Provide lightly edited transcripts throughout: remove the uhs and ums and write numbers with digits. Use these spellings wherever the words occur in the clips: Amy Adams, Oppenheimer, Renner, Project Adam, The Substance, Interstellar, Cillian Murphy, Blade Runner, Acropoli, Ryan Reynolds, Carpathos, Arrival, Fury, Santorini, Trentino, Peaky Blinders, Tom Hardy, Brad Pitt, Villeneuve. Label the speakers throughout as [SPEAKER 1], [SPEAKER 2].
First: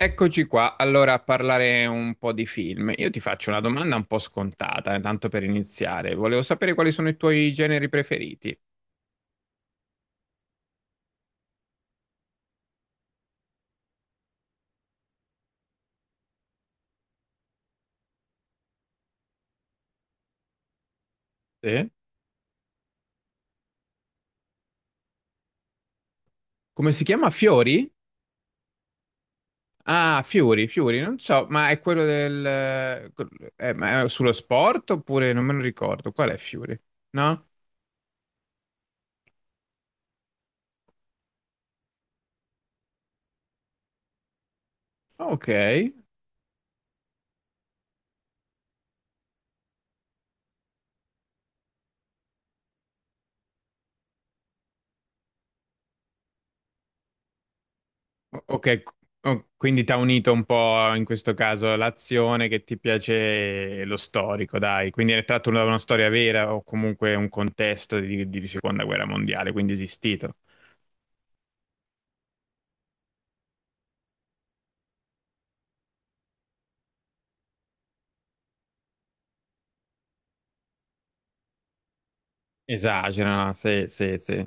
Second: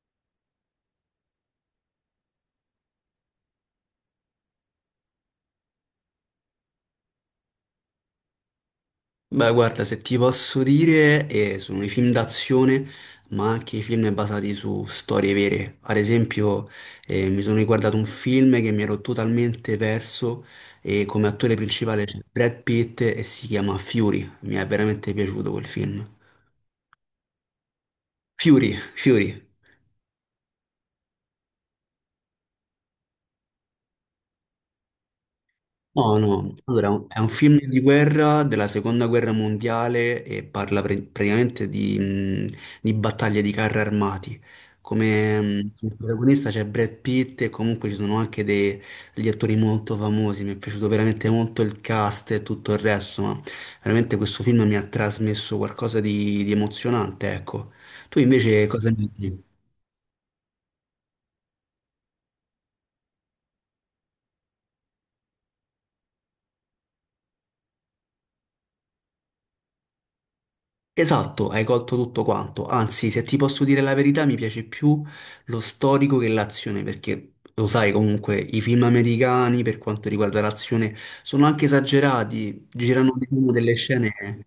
[SPEAKER 1] Eccoci qua, allora a parlare un po' di film. Io ti faccio una domanda un po' scontata, tanto per iniziare. Volevo sapere quali sono i tuoi generi preferiti.
[SPEAKER 2] Beh, guarda, se ti posso dire, sono i film d'azione, ma anche i film basati su storie vere. Ad esempio, mi sono riguardato un film che mi ero totalmente perso e come attore
[SPEAKER 1] Sì.
[SPEAKER 2] principale c'è Brad Pitt e si chiama Fury. Mi è veramente piaciuto quel film.
[SPEAKER 1] Come si chiama? Fiori?
[SPEAKER 2] Fury, Fury.
[SPEAKER 1] Ah, Fiori, Fiori, non so, ma è quello del... ma è sullo sport oppure non me lo ricordo.
[SPEAKER 2] No,
[SPEAKER 1] Qual è
[SPEAKER 2] no,
[SPEAKER 1] Fiori?
[SPEAKER 2] allora è un
[SPEAKER 1] No?
[SPEAKER 2] film di guerra della seconda guerra mondiale e parla praticamente di battaglie di carri armati. Come,
[SPEAKER 1] Ok.
[SPEAKER 2] mh, come protagonista c'è Brad Pitt e comunque ci sono anche degli attori molto famosi. Mi è piaciuto veramente molto il cast e tutto il resto, ma veramente questo film mi ha trasmesso qualcosa di emozionante, ecco. Tu invece
[SPEAKER 1] Ok,
[SPEAKER 2] cosa ne dici?
[SPEAKER 1] oh, quindi ti ha unito un po' in questo caso l'azione che ti piace e lo storico, dai. Quindi è tratto da una storia vera o comunque un contesto di seconda guerra mondiale, quindi esistito.
[SPEAKER 2] Esatto, hai colto tutto quanto. Anzi, se ti posso dire la verità, mi piace più lo storico che l'azione, perché lo sai comunque, i film americani per quanto riguarda l'azione sono anche esagerati, girano
[SPEAKER 1] Esagera,
[SPEAKER 2] diciamo delle
[SPEAKER 1] sì,
[SPEAKER 2] scene
[SPEAKER 1] sì, sì.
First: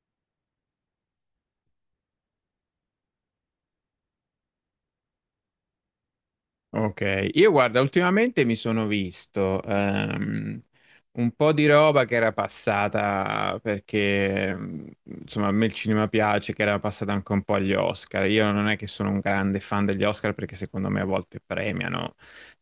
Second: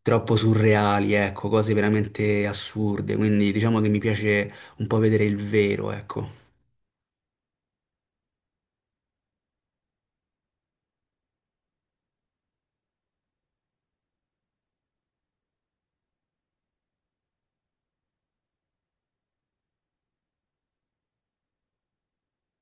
[SPEAKER 2] troppo surreali, ecco, cose veramente assurde, quindi diciamo che mi piace un po' vedere il vero, ecco.
[SPEAKER 1] Ok, io guarda, ultimamente mi sono visto un po' di roba che era passata perché insomma a me il cinema piace, che era passata anche un po' agli Oscar. Io non è che sono un grande fan degli Oscar perché secondo me a volte premiano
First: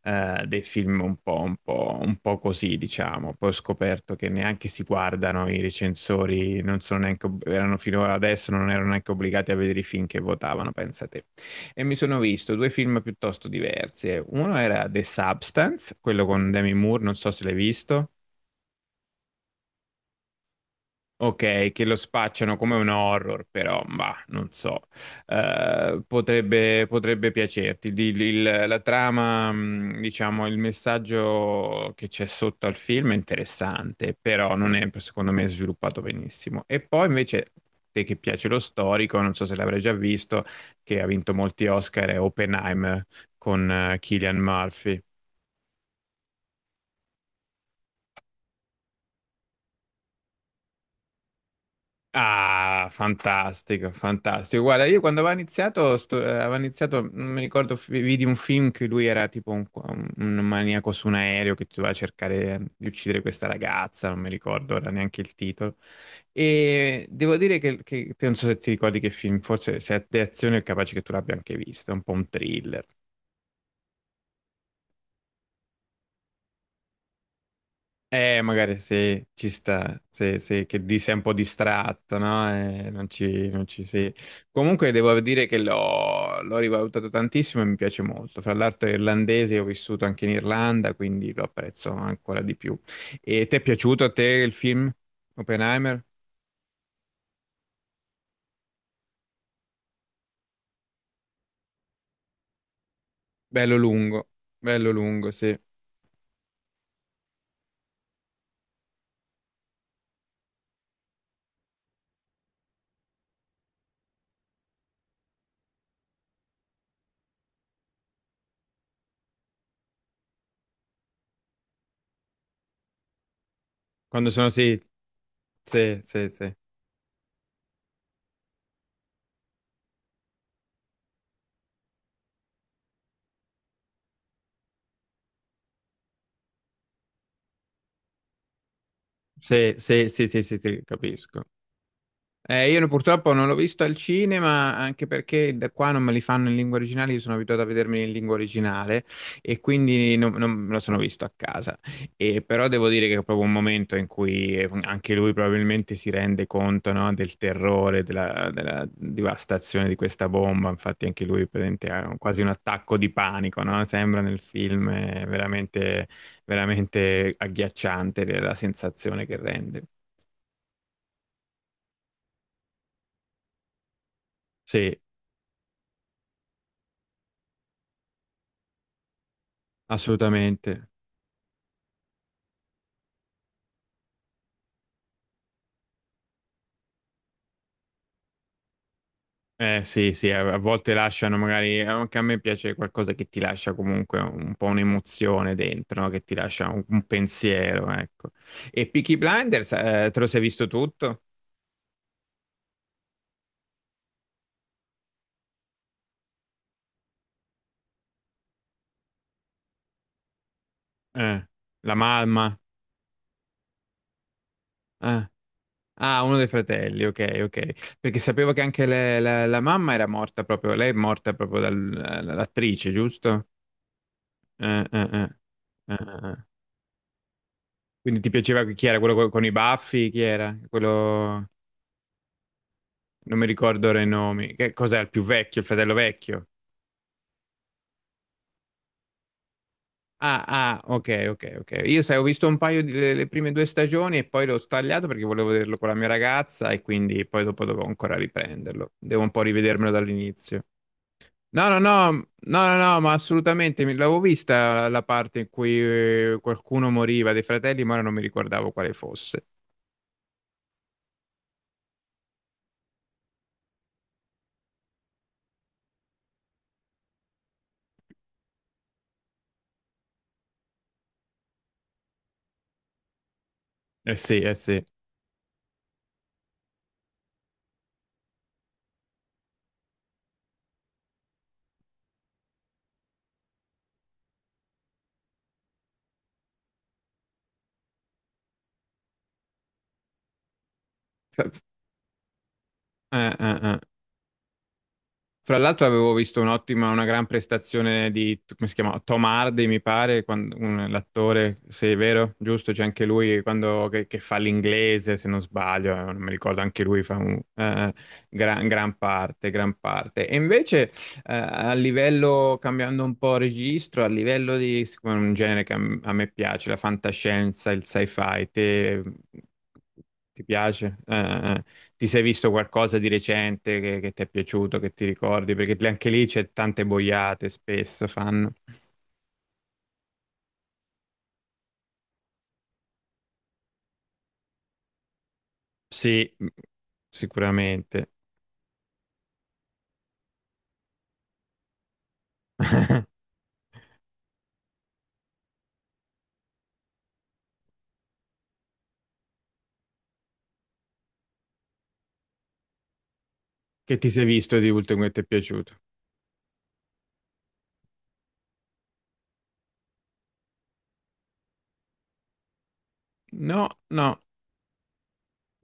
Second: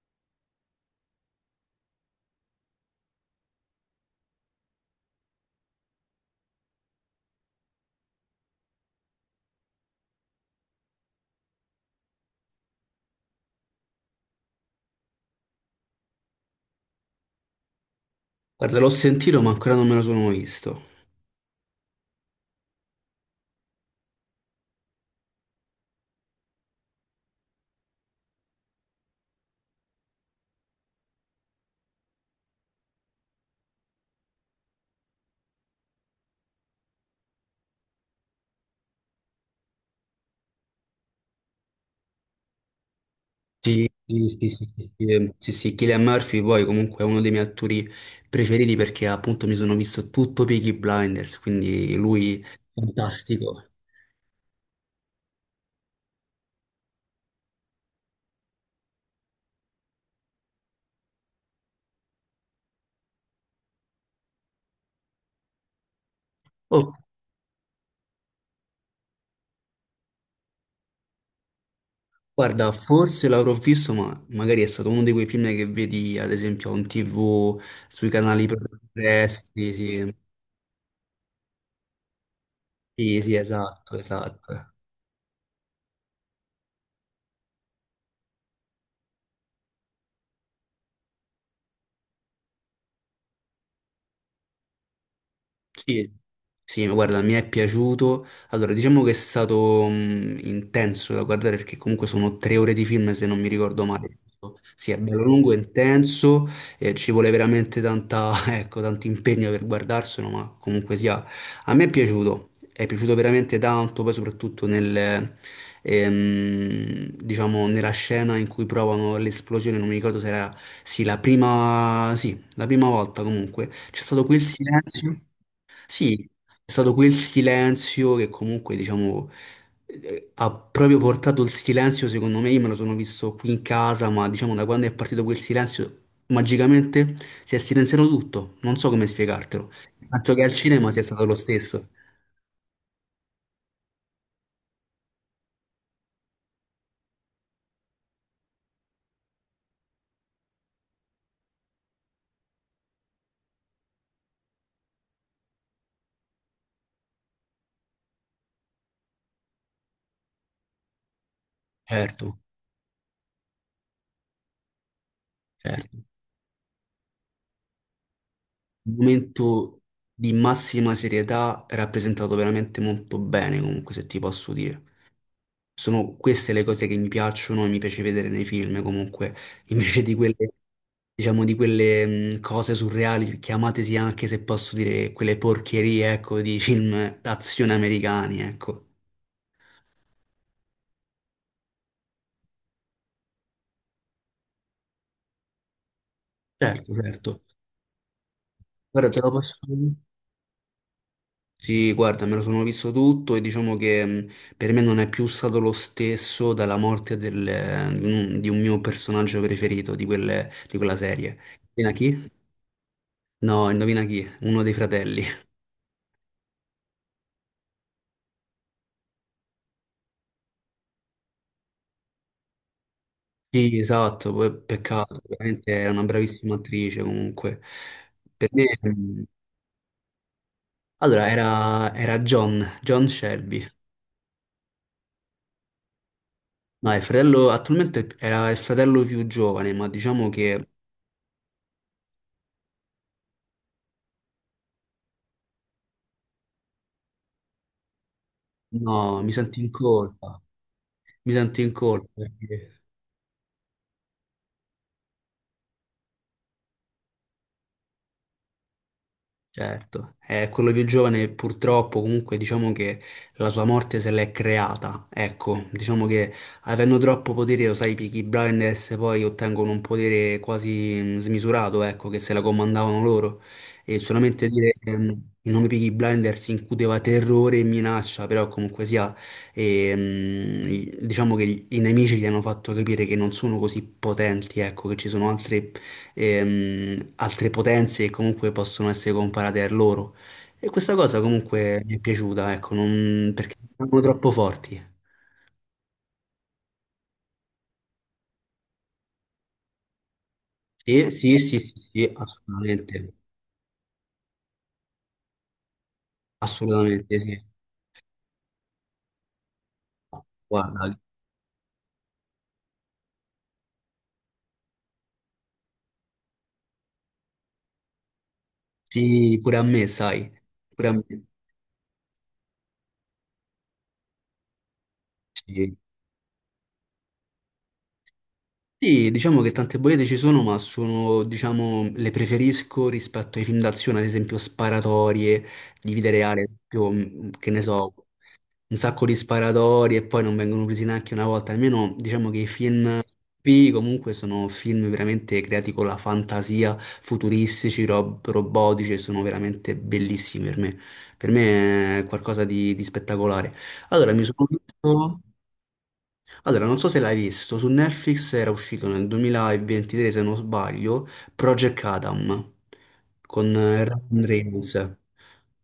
[SPEAKER 1] dei film un po', un po', un po' così, diciamo. Poi ho scoperto che neanche si guardano i recensori, non sono neanche, erano fino ad adesso non erano neanche obbligati a vedere i film che votavano, pensate e mi sono visto due film piuttosto diversi. Uno era The Substance, quello con Demi Moore, non so se l'hai visto.
[SPEAKER 2] Guarda, l'ho sentito, ma ancora non me lo sono visto.
[SPEAKER 1] Ok, che lo spacciano come un horror, però, ma non so, eh, potrebbe, potrebbe piacerti. La trama, diciamo, il messaggio che c'è sotto al film è interessante, però non è, secondo me, sviluppato benissimo. E poi invece, te che piace lo storico, non so se l'avrai già visto, che ha vinto molti Oscar, è Oppenheimer con
[SPEAKER 2] Sì,
[SPEAKER 1] Cillian
[SPEAKER 2] sì, sì, sì, sì,
[SPEAKER 1] Murphy.
[SPEAKER 2] sì, sì, sì, Cillian Murphy poi comunque è uno dei miei attori preferiti perché appunto mi sono visto tutto Peaky Blinders, quindi lui
[SPEAKER 1] Ah,
[SPEAKER 2] fantastico.
[SPEAKER 1] fantastico, fantastico. Guarda, io quando aveva iniziato, aveva iniziato, non mi ricordo, vidi un film che lui era tipo un maniaco su un aereo che doveva cercare di uccidere questa ragazza, non mi ricordo ora neanche il titolo.
[SPEAKER 2] Oh,
[SPEAKER 1] E devo dire che, che non so se ti ricordi che film, forse se è di azione è capace che tu l'abbia anche visto, è un po' un
[SPEAKER 2] guarda,
[SPEAKER 1] thriller.
[SPEAKER 2] forse l'avrò visto, ma magari è stato uno di quei film che vedi ad esempio on TV, sui canali
[SPEAKER 1] Magari sì, ci
[SPEAKER 2] terrestri,
[SPEAKER 1] sta,
[SPEAKER 2] sì.
[SPEAKER 1] sì, sì, che di sei un po' distratto, no?
[SPEAKER 2] Sì, sì,
[SPEAKER 1] Non ci
[SPEAKER 2] esatto,
[SPEAKER 1] sei.
[SPEAKER 2] esatto.
[SPEAKER 1] Comunque devo dire che l'ho rivalutato tantissimo e mi piace molto. Fra l'altro è irlandese, ho vissuto anche in Irlanda, quindi lo apprezzo ancora di più. E ti è piaciuto a te il film Oppenheimer?
[SPEAKER 2] Sì, sì, ma guarda, mi è piaciuto. Allora, diciamo che è stato intenso da guardare perché comunque sono tre ore di film, se non mi
[SPEAKER 1] Bello
[SPEAKER 2] ricordo male.
[SPEAKER 1] lungo, bello
[SPEAKER 2] Sì, è bello
[SPEAKER 1] lungo,
[SPEAKER 2] lungo,
[SPEAKER 1] sì.
[SPEAKER 2] intenso, ci vuole veramente tanta, ecco, tanto impegno per guardarselo, ma comunque sia, a me è piaciuto veramente tanto, poi soprattutto diciamo, nella scena in cui provano l'esplosione, non mi ricordo se era, sì, la prima volta comunque, c'è stato
[SPEAKER 1] Quando
[SPEAKER 2] quel
[SPEAKER 1] sono sì,
[SPEAKER 2] silenzio.
[SPEAKER 1] sì,
[SPEAKER 2] Sì,
[SPEAKER 1] sì, sì,
[SPEAKER 2] è stato quel silenzio che comunque, diciamo, ha proprio portato il silenzio, secondo me, io me lo sono visto qui in casa, ma diciamo da quando è partito quel silenzio, magicamente si è silenziato tutto, non so come spiegartelo.
[SPEAKER 1] sì, sì, sì,
[SPEAKER 2] Tanto
[SPEAKER 1] sì,
[SPEAKER 2] che al
[SPEAKER 1] sì, sì,
[SPEAKER 2] cinema sia stato lo
[SPEAKER 1] capisco.
[SPEAKER 2] stesso,
[SPEAKER 1] Io purtroppo non l'ho visto al cinema, anche perché da qua non me li fanno in lingua originale, io sono abituato a vedermi in lingua originale e quindi non, non me lo sono visto a casa. E però devo dire che è proprio un momento in cui anche lui probabilmente si rende conto, no, del terrore, della devastazione di questa bomba. Infatti anche lui praticamente, ha
[SPEAKER 2] certo,
[SPEAKER 1] quasi un attacco di panico, no? Sembra nel film, è
[SPEAKER 2] certo.
[SPEAKER 1] veramente, veramente agghiacciante la
[SPEAKER 2] Un
[SPEAKER 1] sensazione che rende.
[SPEAKER 2] momento di massima serietà rappresentato veramente molto bene, comunque, se ti posso dire.
[SPEAKER 1] Sì,
[SPEAKER 2] Sono queste le cose che mi piacciono e mi piace vedere nei film, comunque, invece di quelle
[SPEAKER 1] assolutamente.
[SPEAKER 2] diciamo, di quelle cose surreali, chiamatesi anche se posso dire quelle porcherie, ecco, di film d'azione americani, ecco.
[SPEAKER 1] Eh sì, sì, a volte lasciano magari, anche a me piace qualcosa che ti lascia comunque un po' un'emozione dentro, no? Che ti lascia
[SPEAKER 2] Certo,
[SPEAKER 1] un
[SPEAKER 2] certo.
[SPEAKER 1] pensiero, ecco. E
[SPEAKER 2] Guarda,
[SPEAKER 1] Peaky
[SPEAKER 2] te lo posso
[SPEAKER 1] Blinders,
[SPEAKER 2] dire?
[SPEAKER 1] te lo sei visto tutto?
[SPEAKER 2] Sì, guarda, me lo sono visto tutto e diciamo che per me non è più stato lo stesso dalla morte di un mio personaggio preferito di quella serie.
[SPEAKER 1] Eh,
[SPEAKER 2] Indovina
[SPEAKER 1] la
[SPEAKER 2] chi?
[SPEAKER 1] mamma?
[SPEAKER 2] No, indovina chi? Uno dei fratelli.
[SPEAKER 1] Eh. Ah, uno dei fratelli, ok, ok. Perché sapevo che anche la mamma era morta proprio, lei è morta proprio dall'attrice, giusto?
[SPEAKER 2] Sì, esatto, poi peccato,
[SPEAKER 1] Eh.
[SPEAKER 2] veramente era una
[SPEAKER 1] Eh.
[SPEAKER 2] bravissima attrice comunque.
[SPEAKER 1] Quindi ti
[SPEAKER 2] Per
[SPEAKER 1] piaceva
[SPEAKER 2] me...
[SPEAKER 1] chi era quello
[SPEAKER 2] mhmm.
[SPEAKER 1] con, i baffi? Chi era?
[SPEAKER 2] Allora,
[SPEAKER 1] Quello...
[SPEAKER 2] era John, John
[SPEAKER 1] Non mi
[SPEAKER 2] Shelby.
[SPEAKER 1] ricordo ora i nomi. Che cos'è il più vecchio, il fratello vecchio?
[SPEAKER 2] No, il fratello, attualmente era il fratello più giovane, ma diciamo
[SPEAKER 1] Ah,
[SPEAKER 2] che
[SPEAKER 1] ah, ok, ok, ok. Io sai, ho visto un paio di le prime due stagioni e poi l'ho stagliato perché volevo vederlo con la mia ragazza e quindi poi dopo dovevo ancora riprenderlo. Devo
[SPEAKER 2] no,
[SPEAKER 1] un
[SPEAKER 2] mi
[SPEAKER 1] po'
[SPEAKER 2] sento in
[SPEAKER 1] rivedermelo
[SPEAKER 2] colpa,
[SPEAKER 1] dall'inizio.
[SPEAKER 2] mi sento
[SPEAKER 1] No,
[SPEAKER 2] in
[SPEAKER 1] no,
[SPEAKER 2] colpa
[SPEAKER 1] no, no, no,
[SPEAKER 2] perché.
[SPEAKER 1] no, ma assolutamente, mi l'avevo vista la parte in cui qualcuno moriva dei fratelli, ma ora non mi ricordavo quale fosse.
[SPEAKER 2] Certo. Quello più giovane purtroppo comunque diciamo che la sua morte se l'è creata, ecco, diciamo che avendo troppo potere, lo sai, i Peaky Blinders poi ottengono un potere quasi smisurato, ecco, che se la comandavano loro e
[SPEAKER 1] Eh sì,
[SPEAKER 2] solamente
[SPEAKER 1] eh
[SPEAKER 2] dire
[SPEAKER 1] sì.
[SPEAKER 2] il nome Peaky Blinders incuteva terrore e minaccia, però comunque sia, diciamo che i nemici gli hanno fatto capire che non sono così potenti, ecco, che ci sono altre potenze che comunque possono essere comparate a loro. E questa cosa
[SPEAKER 1] Fa-
[SPEAKER 2] comunque mi è piaciuta, ecco,
[SPEAKER 1] eh,
[SPEAKER 2] perché non sono troppo forti.
[SPEAKER 1] fra l'altro avevo visto un'ottima, una gran prestazione di, come si chiama? Tom Hardy, mi pare,
[SPEAKER 2] Sì, sì, sì,
[SPEAKER 1] l'attore,
[SPEAKER 2] sì,
[SPEAKER 1] se è
[SPEAKER 2] sì,
[SPEAKER 1] vero, giusto, c'è anche
[SPEAKER 2] assolutamente,
[SPEAKER 1] lui che fa l'inglese, se non sbaglio, non mi ricordo, anche lui fa
[SPEAKER 2] assolutamente
[SPEAKER 1] un,
[SPEAKER 2] sì.
[SPEAKER 1] gran, gran parte, gran parte. E invece,
[SPEAKER 2] Guarda,
[SPEAKER 1] a livello, cambiando un po' registro, a livello di, siccome è un genere che a me piace, la fantascienza, il sci-fi,
[SPEAKER 2] sì, pure a me, sai,
[SPEAKER 1] ti
[SPEAKER 2] pure a
[SPEAKER 1] piace?
[SPEAKER 2] me.
[SPEAKER 1] Ti sei visto qualcosa di recente che ti è piaciuto, che ti ricordi?
[SPEAKER 2] Sì.
[SPEAKER 1] Perché anche lì c'è tante boiate, spesso fanno.
[SPEAKER 2] Sì, diciamo che tante bollette ci sono, ma sono, diciamo, le preferisco rispetto ai film d'azione, ad esempio sparatorie, di vita
[SPEAKER 1] Sì,
[SPEAKER 2] reale, ad esempio, che ne so,
[SPEAKER 1] sicuramente.
[SPEAKER 2] un sacco di sparatori e poi non vengono presi neanche una volta. Almeno diciamo che i film P comunque sono film veramente creati con la fantasia, futuristici, robotici e sono veramente bellissimi per me. Per me è qualcosa di spettacolare.
[SPEAKER 1] Che ti
[SPEAKER 2] Allora, mi
[SPEAKER 1] sei
[SPEAKER 2] sono
[SPEAKER 1] visto di ultimo che
[SPEAKER 2] visto...
[SPEAKER 1] ti è piaciuto?
[SPEAKER 2] Allora, non so se l'hai visto, su Netflix era uscito nel 2023, se non sbaglio, Project Adam con
[SPEAKER 1] No, no,
[SPEAKER 2] Ryan Reynolds.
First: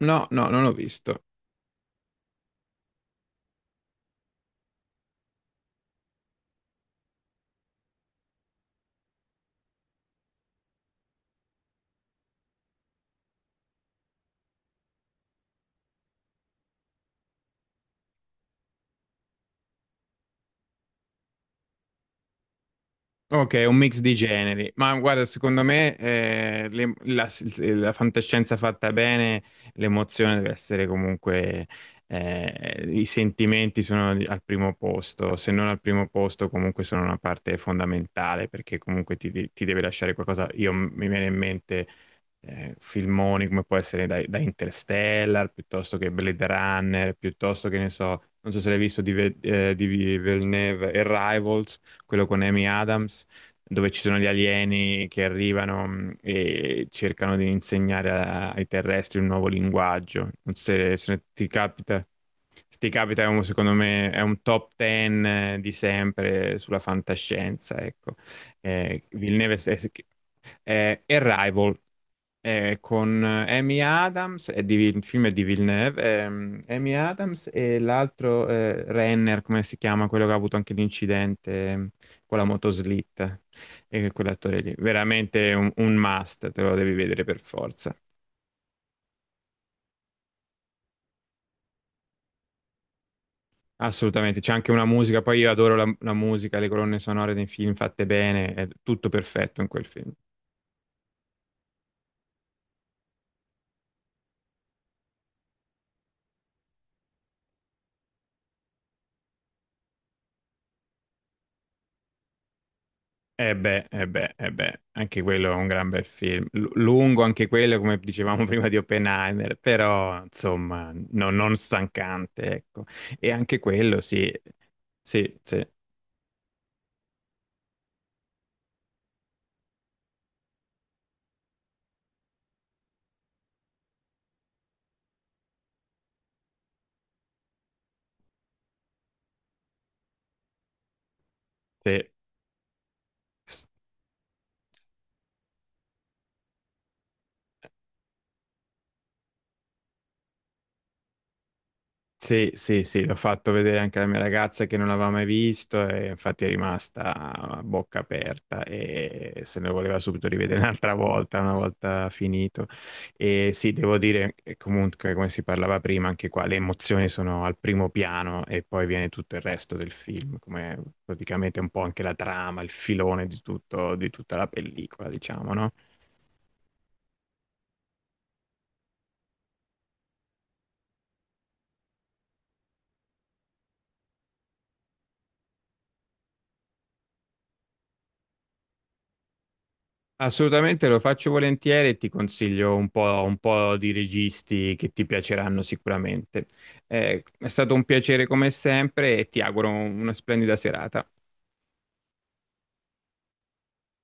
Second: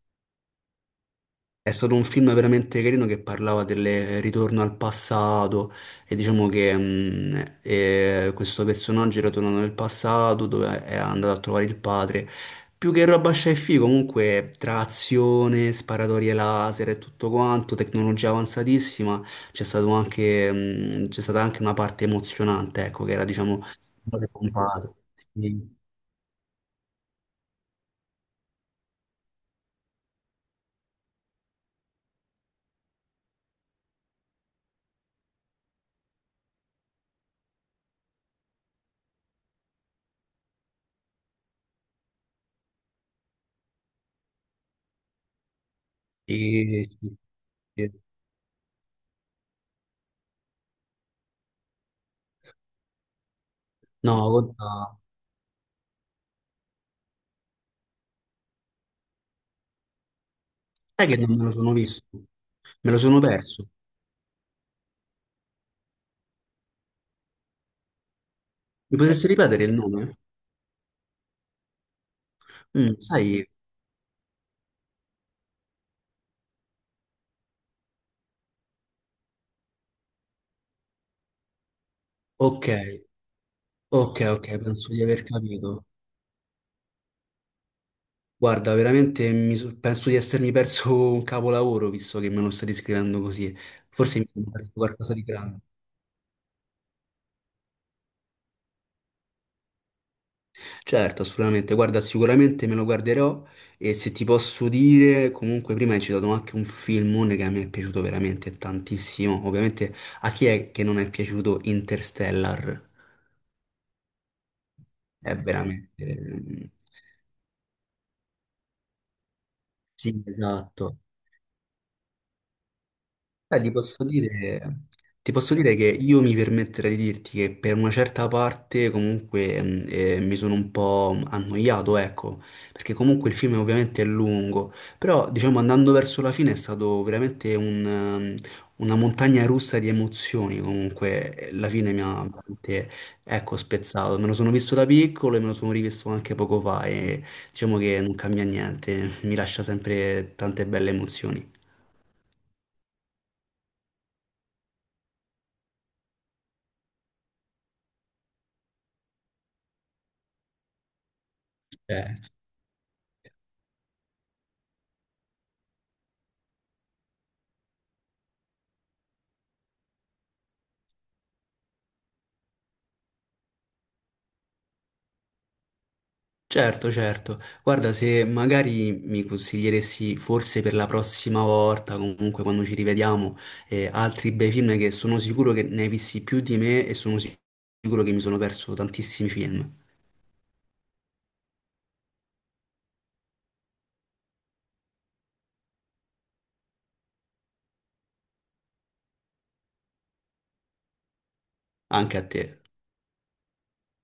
[SPEAKER 1] no, no, non l'ho visto.
[SPEAKER 2] È stato un film veramente carino che parlava del ritorno al passato e diciamo che questo personaggio era tornato nel passato dove è andato a trovare il padre. Più che roba sci fi comunque tra azione, sparatorie laser e tutto quanto, tecnologia avanzatissima, c'è stata anche una parte emozionante, ecco, che era diciamo
[SPEAKER 1] Ok,
[SPEAKER 2] un
[SPEAKER 1] un mix di
[SPEAKER 2] po'
[SPEAKER 1] generi, ma
[SPEAKER 2] pompato.
[SPEAKER 1] guarda, secondo
[SPEAKER 2] Sì,
[SPEAKER 1] me la fantascienza fatta bene, l'emozione deve essere comunque, i sentimenti sono al primo posto, se non al primo posto comunque sono una parte fondamentale perché comunque ti, ti deve lasciare qualcosa. Io mi viene in mente filmoni come può essere da Interstellar, piuttosto che
[SPEAKER 2] sì,
[SPEAKER 1] Blade Runner,
[SPEAKER 2] sì,
[SPEAKER 1] piuttosto che ne
[SPEAKER 2] sì.
[SPEAKER 1] so, non so se l'hai visto di Villeneuve, Arrival quello con Amy Adams, dove ci
[SPEAKER 2] No,
[SPEAKER 1] sono gli
[SPEAKER 2] guarda,
[SPEAKER 1] alieni che arrivano e cercano di insegnare ai terrestri un nuovo linguaggio. Non so se,
[SPEAKER 2] sai che
[SPEAKER 1] se
[SPEAKER 2] non me
[SPEAKER 1] ti
[SPEAKER 2] lo sono
[SPEAKER 1] capita.
[SPEAKER 2] visto,
[SPEAKER 1] Se ti
[SPEAKER 2] me lo sono
[SPEAKER 1] capita, è un-
[SPEAKER 2] perso.
[SPEAKER 1] secondo me è un top 10 di sempre sulla fantascienza, ecco.
[SPEAKER 2] Mi potresti
[SPEAKER 1] Villeneuve
[SPEAKER 2] ripetere il, sì, nome?
[SPEAKER 1] è Arrival, con
[SPEAKER 2] Sai,
[SPEAKER 1] Amy Adams, il film è di Villeneuve, Amy Adams e l'altro Renner, come si chiama, quello che ha avuto anche l'incidente con la
[SPEAKER 2] ok,
[SPEAKER 1] motoslitta, e
[SPEAKER 2] ok, ok,
[SPEAKER 1] quell'attore lì,
[SPEAKER 2] penso di aver
[SPEAKER 1] veramente
[SPEAKER 2] capito.
[SPEAKER 1] un must, te lo devi vedere per forza.
[SPEAKER 2] Guarda, veramente penso di essermi perso un capolavoro, visto che me lo stai scrivendo così. Forse mi
[SPEAKER 1] Assolutamente,
[SPEAKER 2] sono
[SPEAKER 1] c'è anche
[SPEAKER 2] perso
[SPEAKER 1] una
[SPEAKER 2] qualcosa
[SPEAKER 1] musica,
[SPEAKER 2] di
[SPEAKER 1] poi io
[SPEAKER 2] grande.
[SPEAKER 1] adoro la musica, le colonne sonore dei film fatte bene, è tutto perfetto in quel film.
[SPEAKER 2] Certo, assolutamente. Guarda, sicuramente me lo guarderò e se ti posso dire, comunque prima hai citato anche un filmone che a me è piaciuto veramente tantissimo. Ovviamente a chi è che non è piaciuto Interstellar?
[SPEAKER 1] Eh beh, eh beh, eh beh, anche
[SPEAKER 2] È
[SPEAKER 1] quello è un gran
[SPEAKER 2] veramente...
[SPEAKER 1] bel film.
[SPEAKER 2] mm,
[SPEAKER 1] L- lungo anche quello, come dicevamo prima di Oppenheimer, però
[SPEAKER 2] sì,
[SPEAKER 1] insomma,
[SPEAKER 2] esatto.
[SPEAKER 1] non stancante, ecco. E anche
[SPEAKER 2] Beh,
[SPEAKER 1] quello, sì,
[SPEAKER 2] ti
[SPEAKER 1] sì,
[SPEAKER 2] posso
[SPEAKER 1] sì,
[SPEAKER 2] dire che io mi permetterei di dirti che per una certa parte comunque mi sono un po' annoiato, ecco, perché comunque il film ovviamente è lungo, però diciamo andando verso la fine è stato veramente una montagna russa di emozioni, comunque la fine mi ha veramente, ecco,
[SPEAKER 1] sì.
[SPEAKER 2] spezzato, me lo sono visto da piccolo e me lo sono rivisto anche poco fa e diciamo che non cambia niente, mi lascia sempre tante belle emozioni.
[SPEAKER 1] Sì, sì, sì, l'ho fatto vedere anche alla mia ragazza che non l'aveva mai visto e infatti è rimasta a bocca aperta e se ne voleva subito rivedere un'altra volta, una volta
[SPEAKER 2] Eh,
[SPEAKER 1] finito. E sì, devo dire comunque, come si parlava prima, anche qua le emozioni sono al primo piano e poi viene tutto il resto del film, come praticamente un po' anche la trama, il filone di tutto, di tutta la pellicola, diciamo, no?
[SPEAKER 2] Certo, certo. Guarda, se magari mi consiglieresti forse per la prossima volta, comunque quando ci rivediamo, altri bei film che sono sicuro che ne hai visti più di me e sono sicuro che mi sono perso tantissimi film,
[SPEAKER 1] Assolutamente lo faccio volentieri e ti consiglio un po' di registi che ti piaceranno sicuramente. È stato un piacere come sempre e ti auguro una splendida serata.
[SPEAKER 2] anche a te.